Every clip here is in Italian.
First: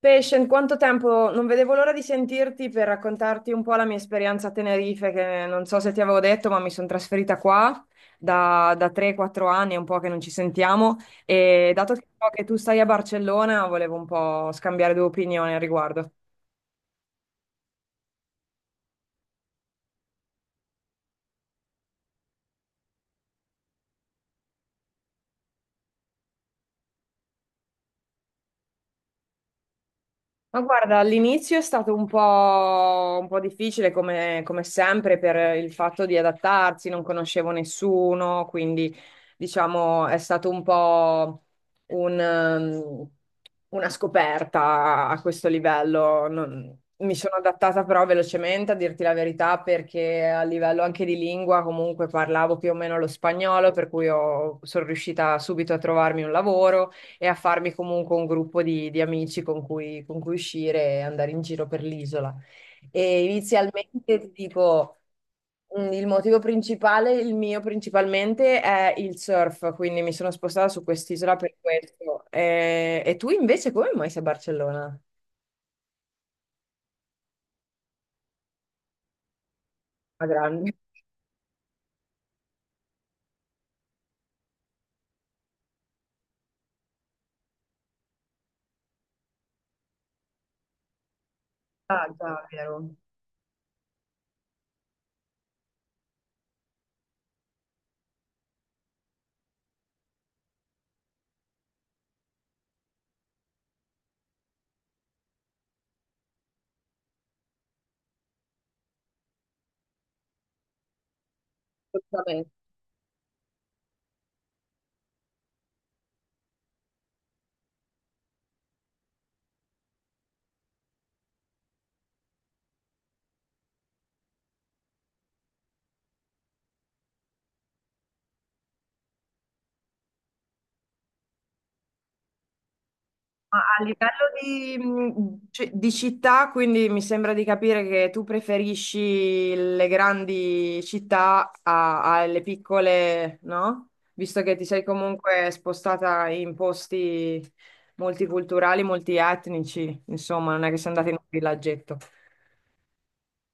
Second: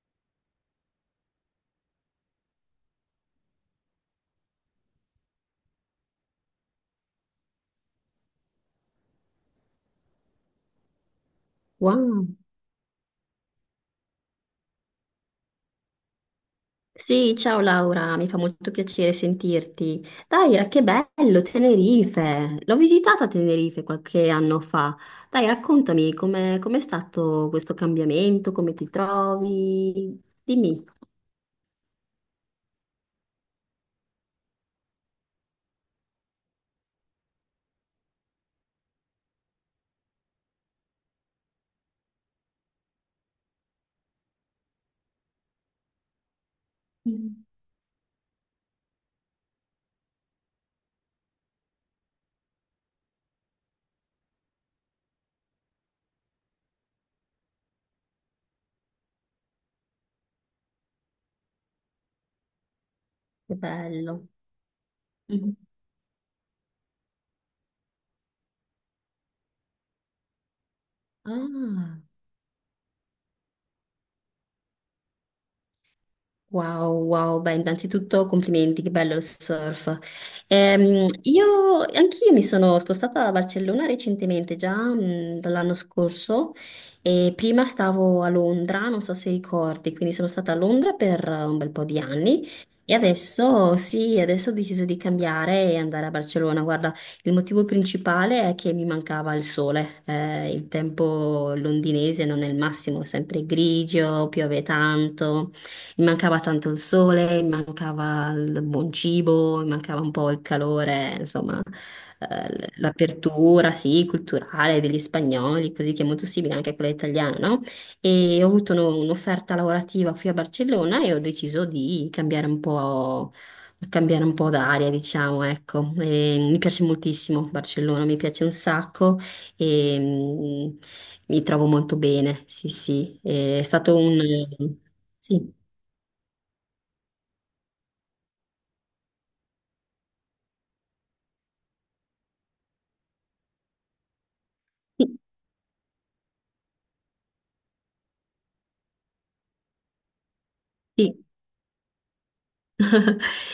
Patient, quanto tempo? Non vedevo l'ora di sentirti per raccontarti un po' la mia esperienza a Tenerife, che non so se ti avevo detto, ma mi sono trasferita qua da 3-4 anni, è un po' che non ci sentiamo, e dato che so Wow. che tu stai a Barcellona, volevo un po' scambiare due opinioni al riguardo. Sì, ciao Laura, mi fa molto piacere sentirti. Daira, che bello, Tenerife. L'ho visitata a Tenerife qualche anno fa. Dai, raccontami com'è stato questo cambiamento, come ti trovi? Ma Dimmi. guarda, all'inizio è stato un po' difficile come sempre per il fatto di adattarsi, non conoscevo nessuno, quindi diciamo è stato un po' un, ehm, una scoperta a questo livello. Mi sono Mm. adattata però velocemente, a dirti la verità, perché a livello anche di lingua comunque parlavo più o meno lo spagnolo, per cui sono riuscita subito a trovarmi un lavoro e a farmi comunque un gruppo di amici con cui uscire e andare in giro per l'isola. E Che inizialmente bello. ti dico, Mm. Il motivo principale, il mio principalmente, è il surf, quindi mi sono spostata su quest'isola per Ah. questo. E tu invece come mai sei a Barcellona? Wow, wow, beh, innanzitutto complimenti, che bello il surf. A grande. Io, anch'io mi sono spostata a Barcellona recentemente, già dall'anno scorso, e prima stavo a Londra, non so se ricordi, quindi sono stata a Londra per un bel po' di Ah, già, anni vero. e adesso, sì, adesso ho deciso di cambiare e andare a Barcellona. Guarda, il motivo principale è che mi mancava il sole, il tempo londinese non è il massimo, è sempre grigio, piove tanto. Mi mancava tanto il sole, mi mancava il buon cibo, mi mancava un po' il calore, insomma, Assolutamente. L'apertura, sì, culturale degli spagnoli, così che è molto simile anche a quella italiana, no? E ho avuto un'offerta lavorativa qui a Barcellona e ho deciso di cambiare un po' d'aria, diciamo, ecco. E mi piace moltissimo Barcellona, mi piace un sacco e mi trovo molto bene, sì, sì. Ma È a stato un... livello di, Sì. Di città, quindi mi sembra di capire che tu preferisci le grandi città alle piccole, no? Visto che ti sei Sì, comunque spostata in posti multiculturali, multietnici, insomma, non è che sei andata in sì, un villaggetto.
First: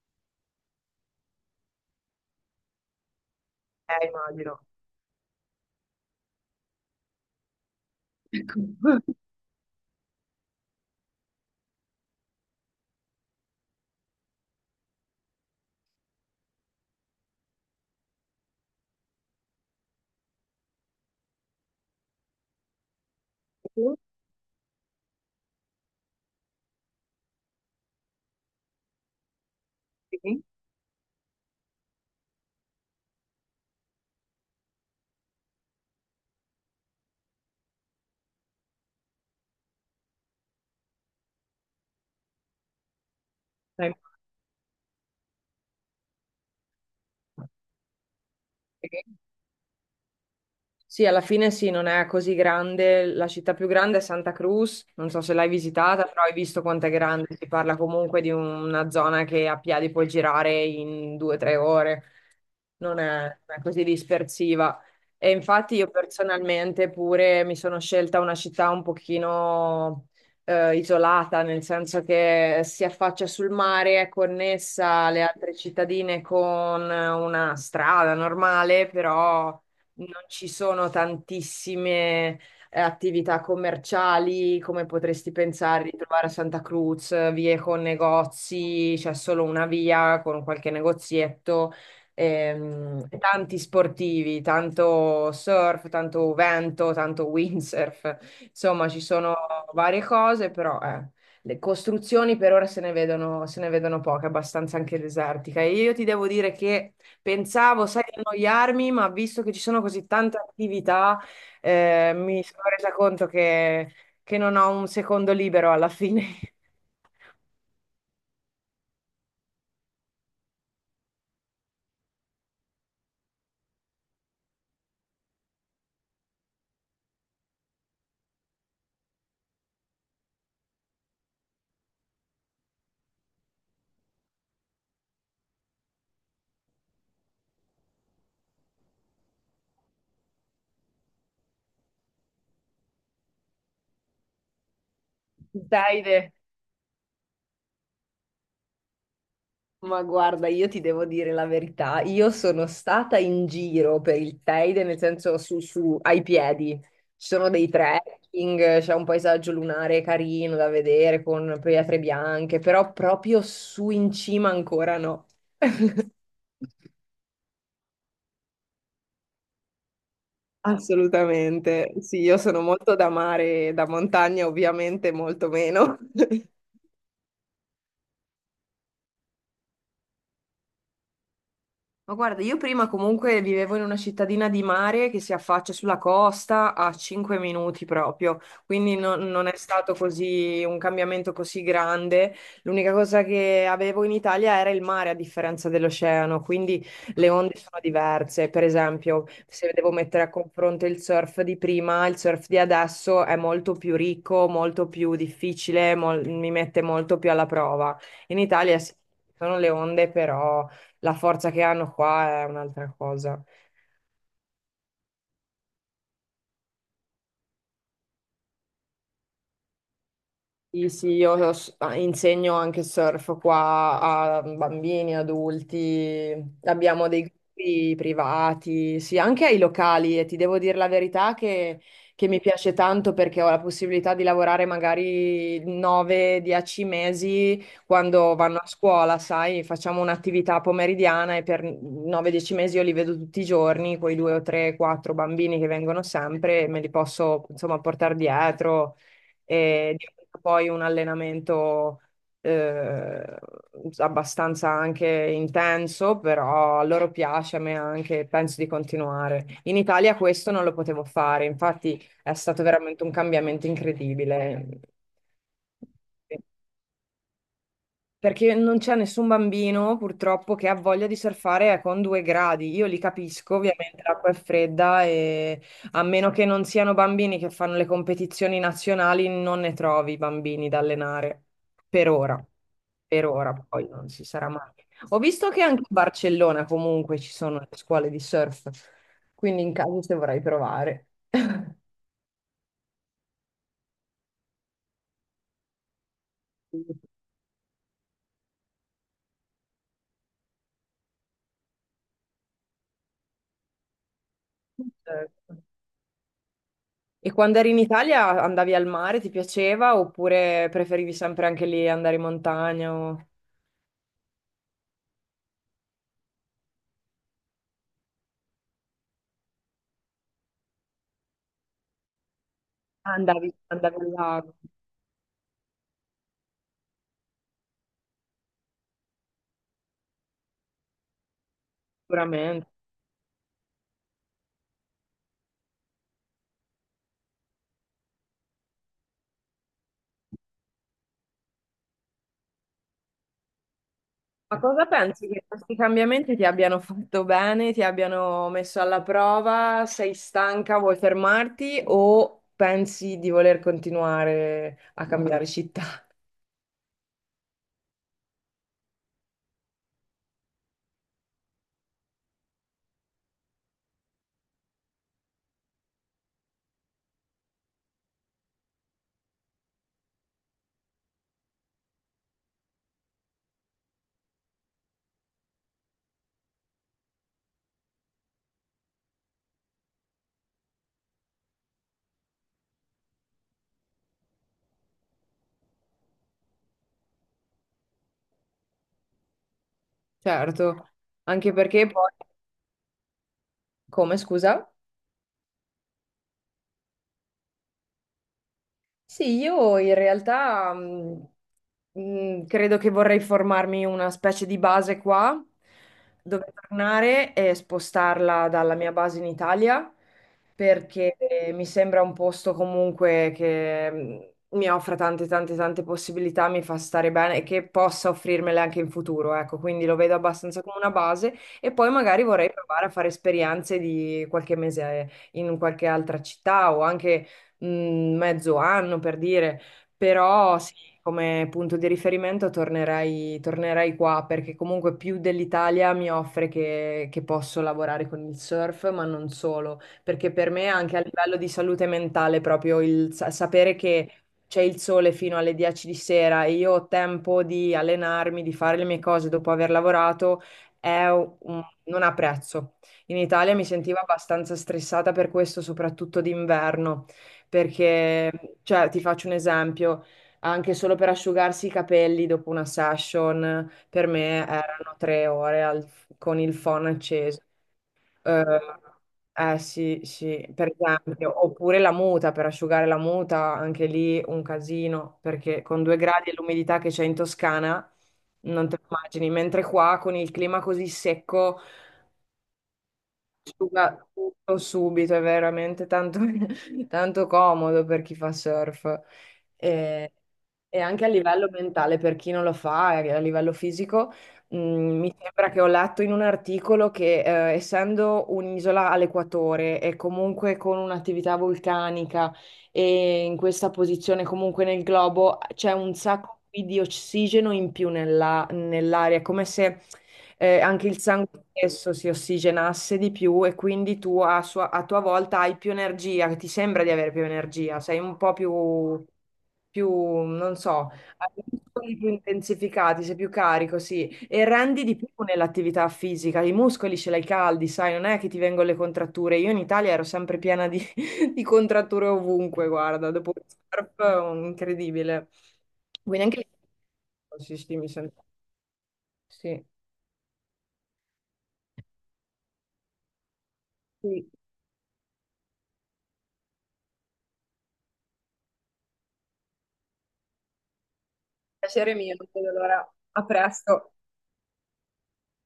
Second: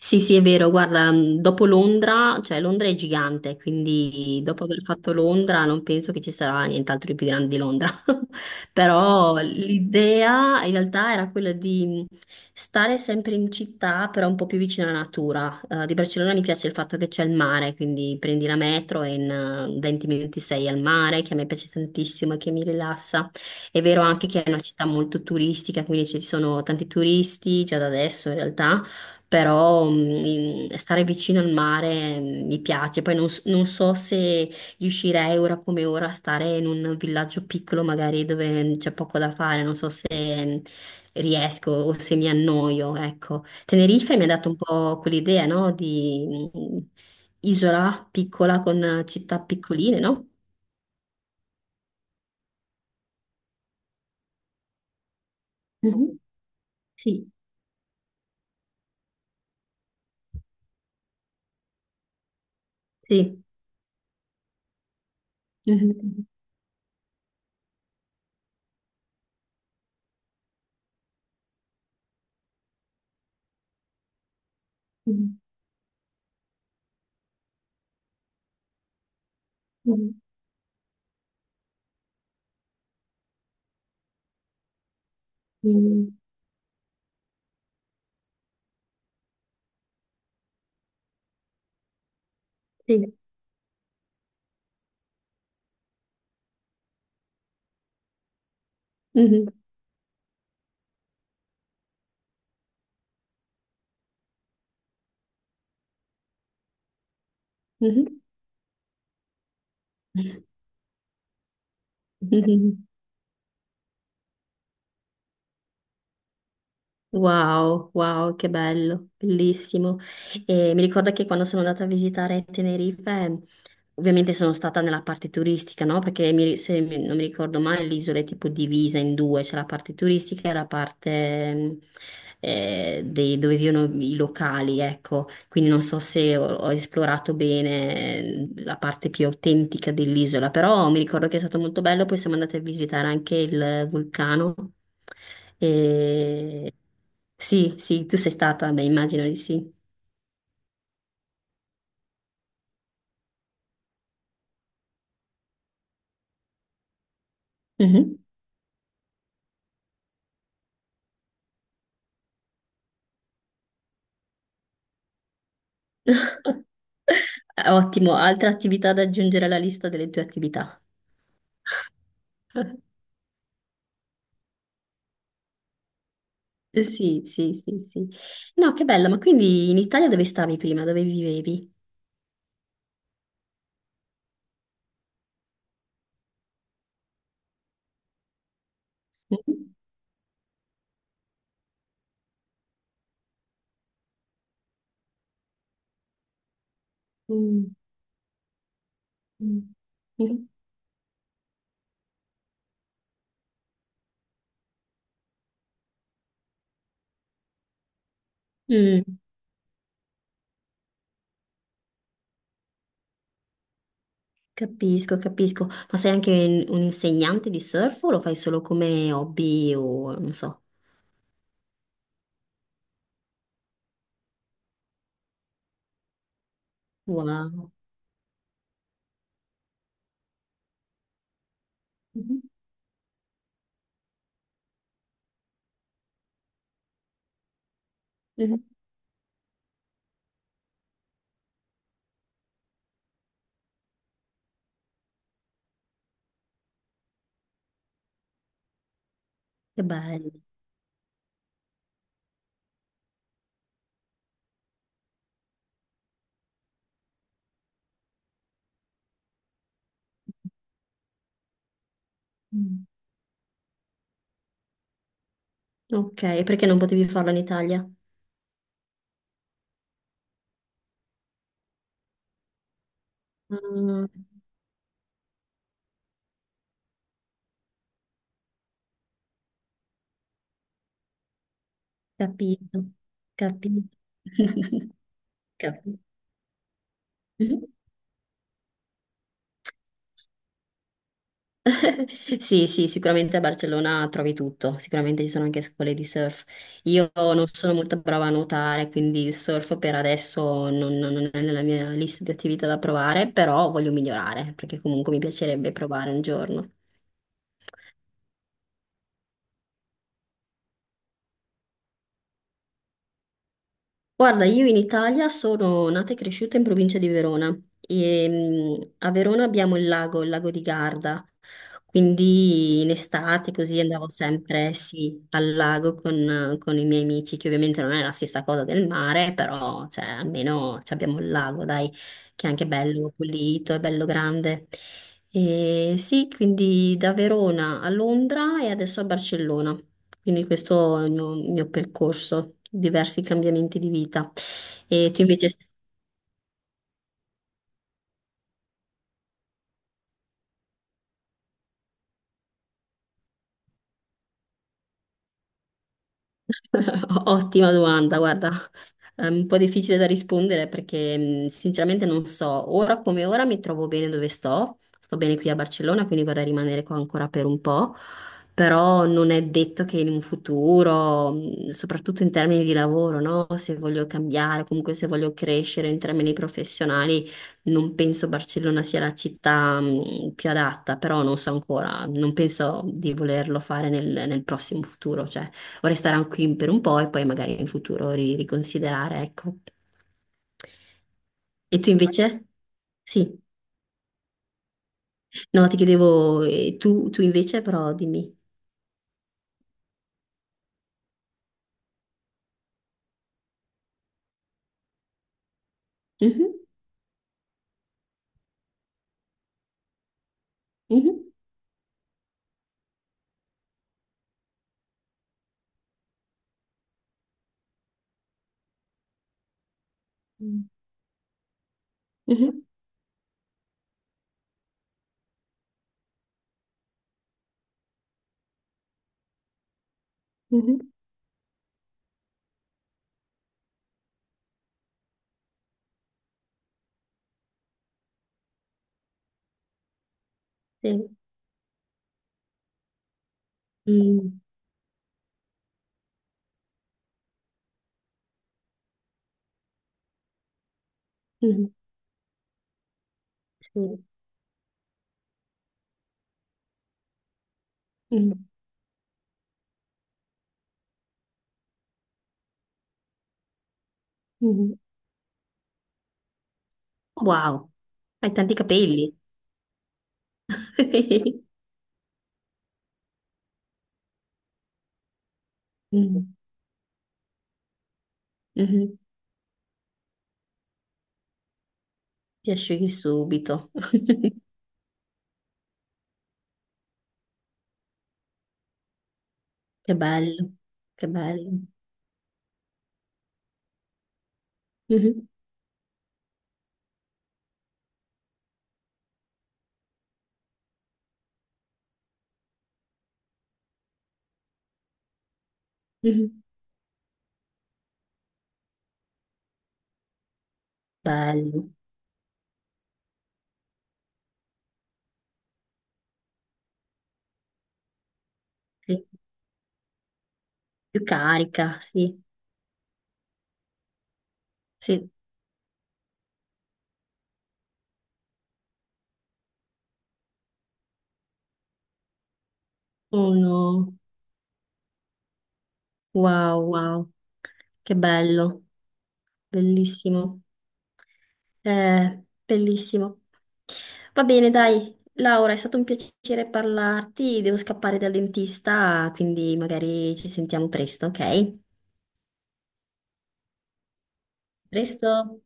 Sì, sì, è vero, guarda, dopo Londra, cioè Londra è gigante, quindi Immagino. dopo aver fatto Londra non penso che ci sarà nient'altro di più grande di Londra. Ecco. Però l'idea in realtà era quella di stare sempre in città, però un po' più vicino alla natura. Di Barcellona mi piace il fatto che c'è il mare, quindi prendi la metro e in 20 minuti sei al mare, che a me piace tantissimo e che mi rilassa. È Sì? vero anche che è una città molto turistica, quindi ci sono tanti turisti già da adesso in realtà però Sì? Stare vicino al mare mi piace. Poi non so se riuscirei ora come ora a stare in un villaggio piccolo, magari dove c'è poco da fare. Non so se mm, riesco o se mi annoio, ecco. Dai. Tenerife mi ha dato un po' quell'idea, no? Di isola piccola con Sì? Città piccoline, no? Sì, alla fine sì, non è così grande. La città più grande è Santa Cruz, non so se l'hai visitata, Mhm. però hai visto quanto è grande. Sì. Si parla comunque di una zona che a piedi puoi girare in 2 o 3 ore, non è, Sì. non è così dispersiva. E infatti io Mhm, personalmente pure mi sono scelta una città un pochino isolata, nel senso che si affaccia sul mare, è connessa alle mhm, altre cittadine con una strada normale, però mhm, non ci sono tantissime attività commerciali come potresti pensare di mhm. trovare a Santa Cruz, vie con negozi, c'è solo una via con qualche negozietto, Sì. e tanti sportivi, tanto surf, tanto vento, tanto windsurf, insomma ci sono Mhm. varie cose, però. Le costruzioni per ora se ne vedono poche, abbastanza anche desertica. E io ti devo dire che pensavo, sai, di Mhm. annoiarmi, ma visto che ci sono così tante attività, mi sono Mhm. resa conto che non ho un secondo libero alla fine. Wow, wow, che bello, bellissimo. E mi ricordo che quando sono andata a visitare Tenerife, ovviamente sono stata nella parte turistica, no? Perché mi- se mi- non mi ricordo male, l'isola è tipo divisa in due, c'è la parte turistica e la parte dove vivono i locali, ecco. Quindi non so se ho esplorato bene la parte più autentica dell'isola, però mi ricordo che è stato molto bello, poi siamo andati a visitare anche il vulcano. Davide, E... Sì, sì, tu sei stata, beh, immagino di sì. ma guarda, io ti devo dire la verità, io sono stata in giro per il Teide, nel senso ai piedi, ci sono dei Mhm. trekking, c'è un paesaggio lunare carino da vedere con pietre bianche, però proprio su in cima ancora no. Ottimo, altra attività da aggiungere alla lista delle tue attività. Assolutamente, sì, io sono molto da mare, da montagna ovviamente molto meno. Sì, sì, sì, sì. No, che bella, ma quindi in Italia dove stavi prima? Dove vivevi? Ma guarda, io prima comunque vivevo in una cittadina di mare che si affaccia sulla costa a 5 minuti proprio, quindi non è Mhm. stato così un cambiamento così grande. L'unica cosa che avevo in Italia era il mare a differenza dell'oceano, quindi le onde Mm. sono diverse. Per esempio, se Mm. devo mettere a Mhm. confronto il surf di prima, il surf di adesso è molto più ricco, molto più difficile, mi mette molto più alla prova. In Italia sì, Mm, ci sono le onde, però la forza che hanno qua è un'altra cosa. capisco, capisco. Ma sei anche un insegnante di surf o lo fai solo come hobby o non so? Sì, sì, io insegno anche surf qua a bambini, adulti, abbiamo dei Wow. gruppi privati, sì, anche ai locali e ti devo dire la verità che mi Mhm. piace tanto perché ho la possibilità di lavorare magari 9-10 mesi quando Mhm. vanno a scuola, sai, facciamo un'attività pomeridiana e per 9-10 mesi io li vedo tutti i giorni, quei due o tre, quattro bambini che vengono sempre, me li posso insomma portare dietro Che e diventa bello. poi un allenamento eh, abbastanza anche intenso, però a loro piace, a me anche, penso di continuare. In Italia questo non lo potevo fare, infatti è stato veramente un cambiamento incredibile. Sì. Ok, perché non potevi farlo in Italia? Perché non c'è nessun bambino purtroppo che ha voglia di surfare con 2 gradi. Io li capisco, ovviamente Ah, l'acqua è fredda e a meno che non siano bambini che fanno le competizioni nazionali, non ne trovi bambini da allenare. Per ora, capito, per ora, poi capito. non si sarà mai. Ho visto che anche a Capito. Barcellona comunque ci sono le scuole di surf, quindi in caso se vorrai provare. Sì, sì, sicuramente a Barcellona trovi tutto, sicuramente ci sono anche scuole di surf. Io non sono molto brava a nuotare, quindi il surf per adesso non è nella mia lista di attività da provare, però voglio migliorare, perché comunque mi piacerebbe provare un giorno. E quando eri in Italia andavi al mare, ti piaceva oppure preferivi sempre anche lì andare in montagna o Guarda, io in Italia sono nata e cresciuta in provincia di Verona e a Verona abbiamo il lago di Garda, quindi in andavi, estate così andavi andavo al lago? sempre, sì, al lago con i miei amici, che ovviamente non è la stessa cosa del mare, però cioè, almeno ci abbiamo il lago, dai, che è anche Sicuramente. bello pulito, è bello grande. E sì, quindi da Verona a Londra e adesso a Barcellona. Quindi questo è il mio percorso, diversi cambiamenti di vita. Ma cosa E tu pensi che invece... questi cambiamenti ti abbiano fatto bene, ti abbiano messo alla prova? Sei stanca, vuoi fermarti o pensi di voler continuare a cambiare città? Ottima domanda, guarda, è un po' difficile da rispondere perché sinceramente non so, ora come ora mi trovo bene dove sto, sto bene qui a Barcellona, quindi vorrei rimanere qua ancora per un po', però non è detto che in un futuro, soprattutto in termini di lavoro, no? Se voglio cambiare, comunque se voglio crescere in termini professionali, non penso Barcellona sia la città più adatta, però non so ancora, non penso di volerlo fare nel prossimo futuro, cioè vorrei stare qui per un po' e poi magari in futuro riconsiderare, ecco. Certo, anche E perché tu poi... invece? Sì, Come, scusa? no, ti chiedevo, tu invece, però dimmi. Sì, io in realtà credo che vorrei formarmi una specie di base qua, dove Mhm, tornare e spostarla dalla mia base in Italia, perché mhm. mi sembra un posto comunque che mi offra tante, tante, tante possibilità, mi fa stare bene e che possa offrirmele anche in futuro, ecco, quindi lo vedo abbastanza Mm. come una base e poi magari vorrei Mhm, provare a fare esperienze di qualche mese in qualche altra città o anche mh, mezzo anno per dire, però sì, mhm, come punto di riferimento tornerei qua perché comunque più dell'Italia mi offre che posso lavorare con il surf, ma non solo, perché per me anche a sì, livello di salute mentale proprio il sapere che mm, c'è il sole fino alle 10 di sera e io ho tempo di allenarmi, di fare le mie cose dopo aver lavorato, è mhm, non ha prezzo. In Italia mi sentivo sì, abbastanza stressata per questo, soprattutto d'inverno perché, mm, cioè, ti faccio un esempio, anche solo per asciugarsi i capelli dopo una session, per me mhm. erano 3 ore con il phon acceso. Wow, hai Eh, tanti capelli. eh sì, sì, per esempio, oppure la muta, per asciugare la muta, anche lì un casino, perché con 2 gradi e Mm, l'umidità che c'è in Toscana, non te lo mhm. immagini, mentre qua con il clima così secco Ti asciughi subito. asciuga tutto subito, è veramente tanto, tanto comodo per chi fa surf. Che E, bello, e anche a che livello bello. mentale, per chi non lo fa, e a livello fisico, mi Mhm, sembra che ho letto in un articolo che essendo un'isola all'equatore e comunque con un'attività vulcanica e in questa posizione comunque nel globo, c'è un sacco mhm. di ossigeno in più nell'aria, come se anche il sangue Bello, stesso si ossigenasse di più e quindi tu a tua volta hai più energia, che ti sembra di avere più energia, sei un po' più, sì. Non so, Più hai i carica, muscoli più sì. intensificati, sei più carico, sì, e rendi di più Sì, nell'attività fisica, i muscoli ce l'hai caldi, sai, non è che ti vengono le contratture, io in Italia ero sempre piena di, di contratture ovunque, guarda, dopo il surf, uno. incredibile. Quindi anche... Wow, lì, wow, sì, sì, mi che sento... bello, Sì. bellissimo. Bellissimo. Va Sì. bene, dai, Laura, è stato un piacere parlarti. Devo scappare dal dentista, quindi magari ci sentiamo presto, ok? Piacere mio, non vedo l'ora. A presto. Presto.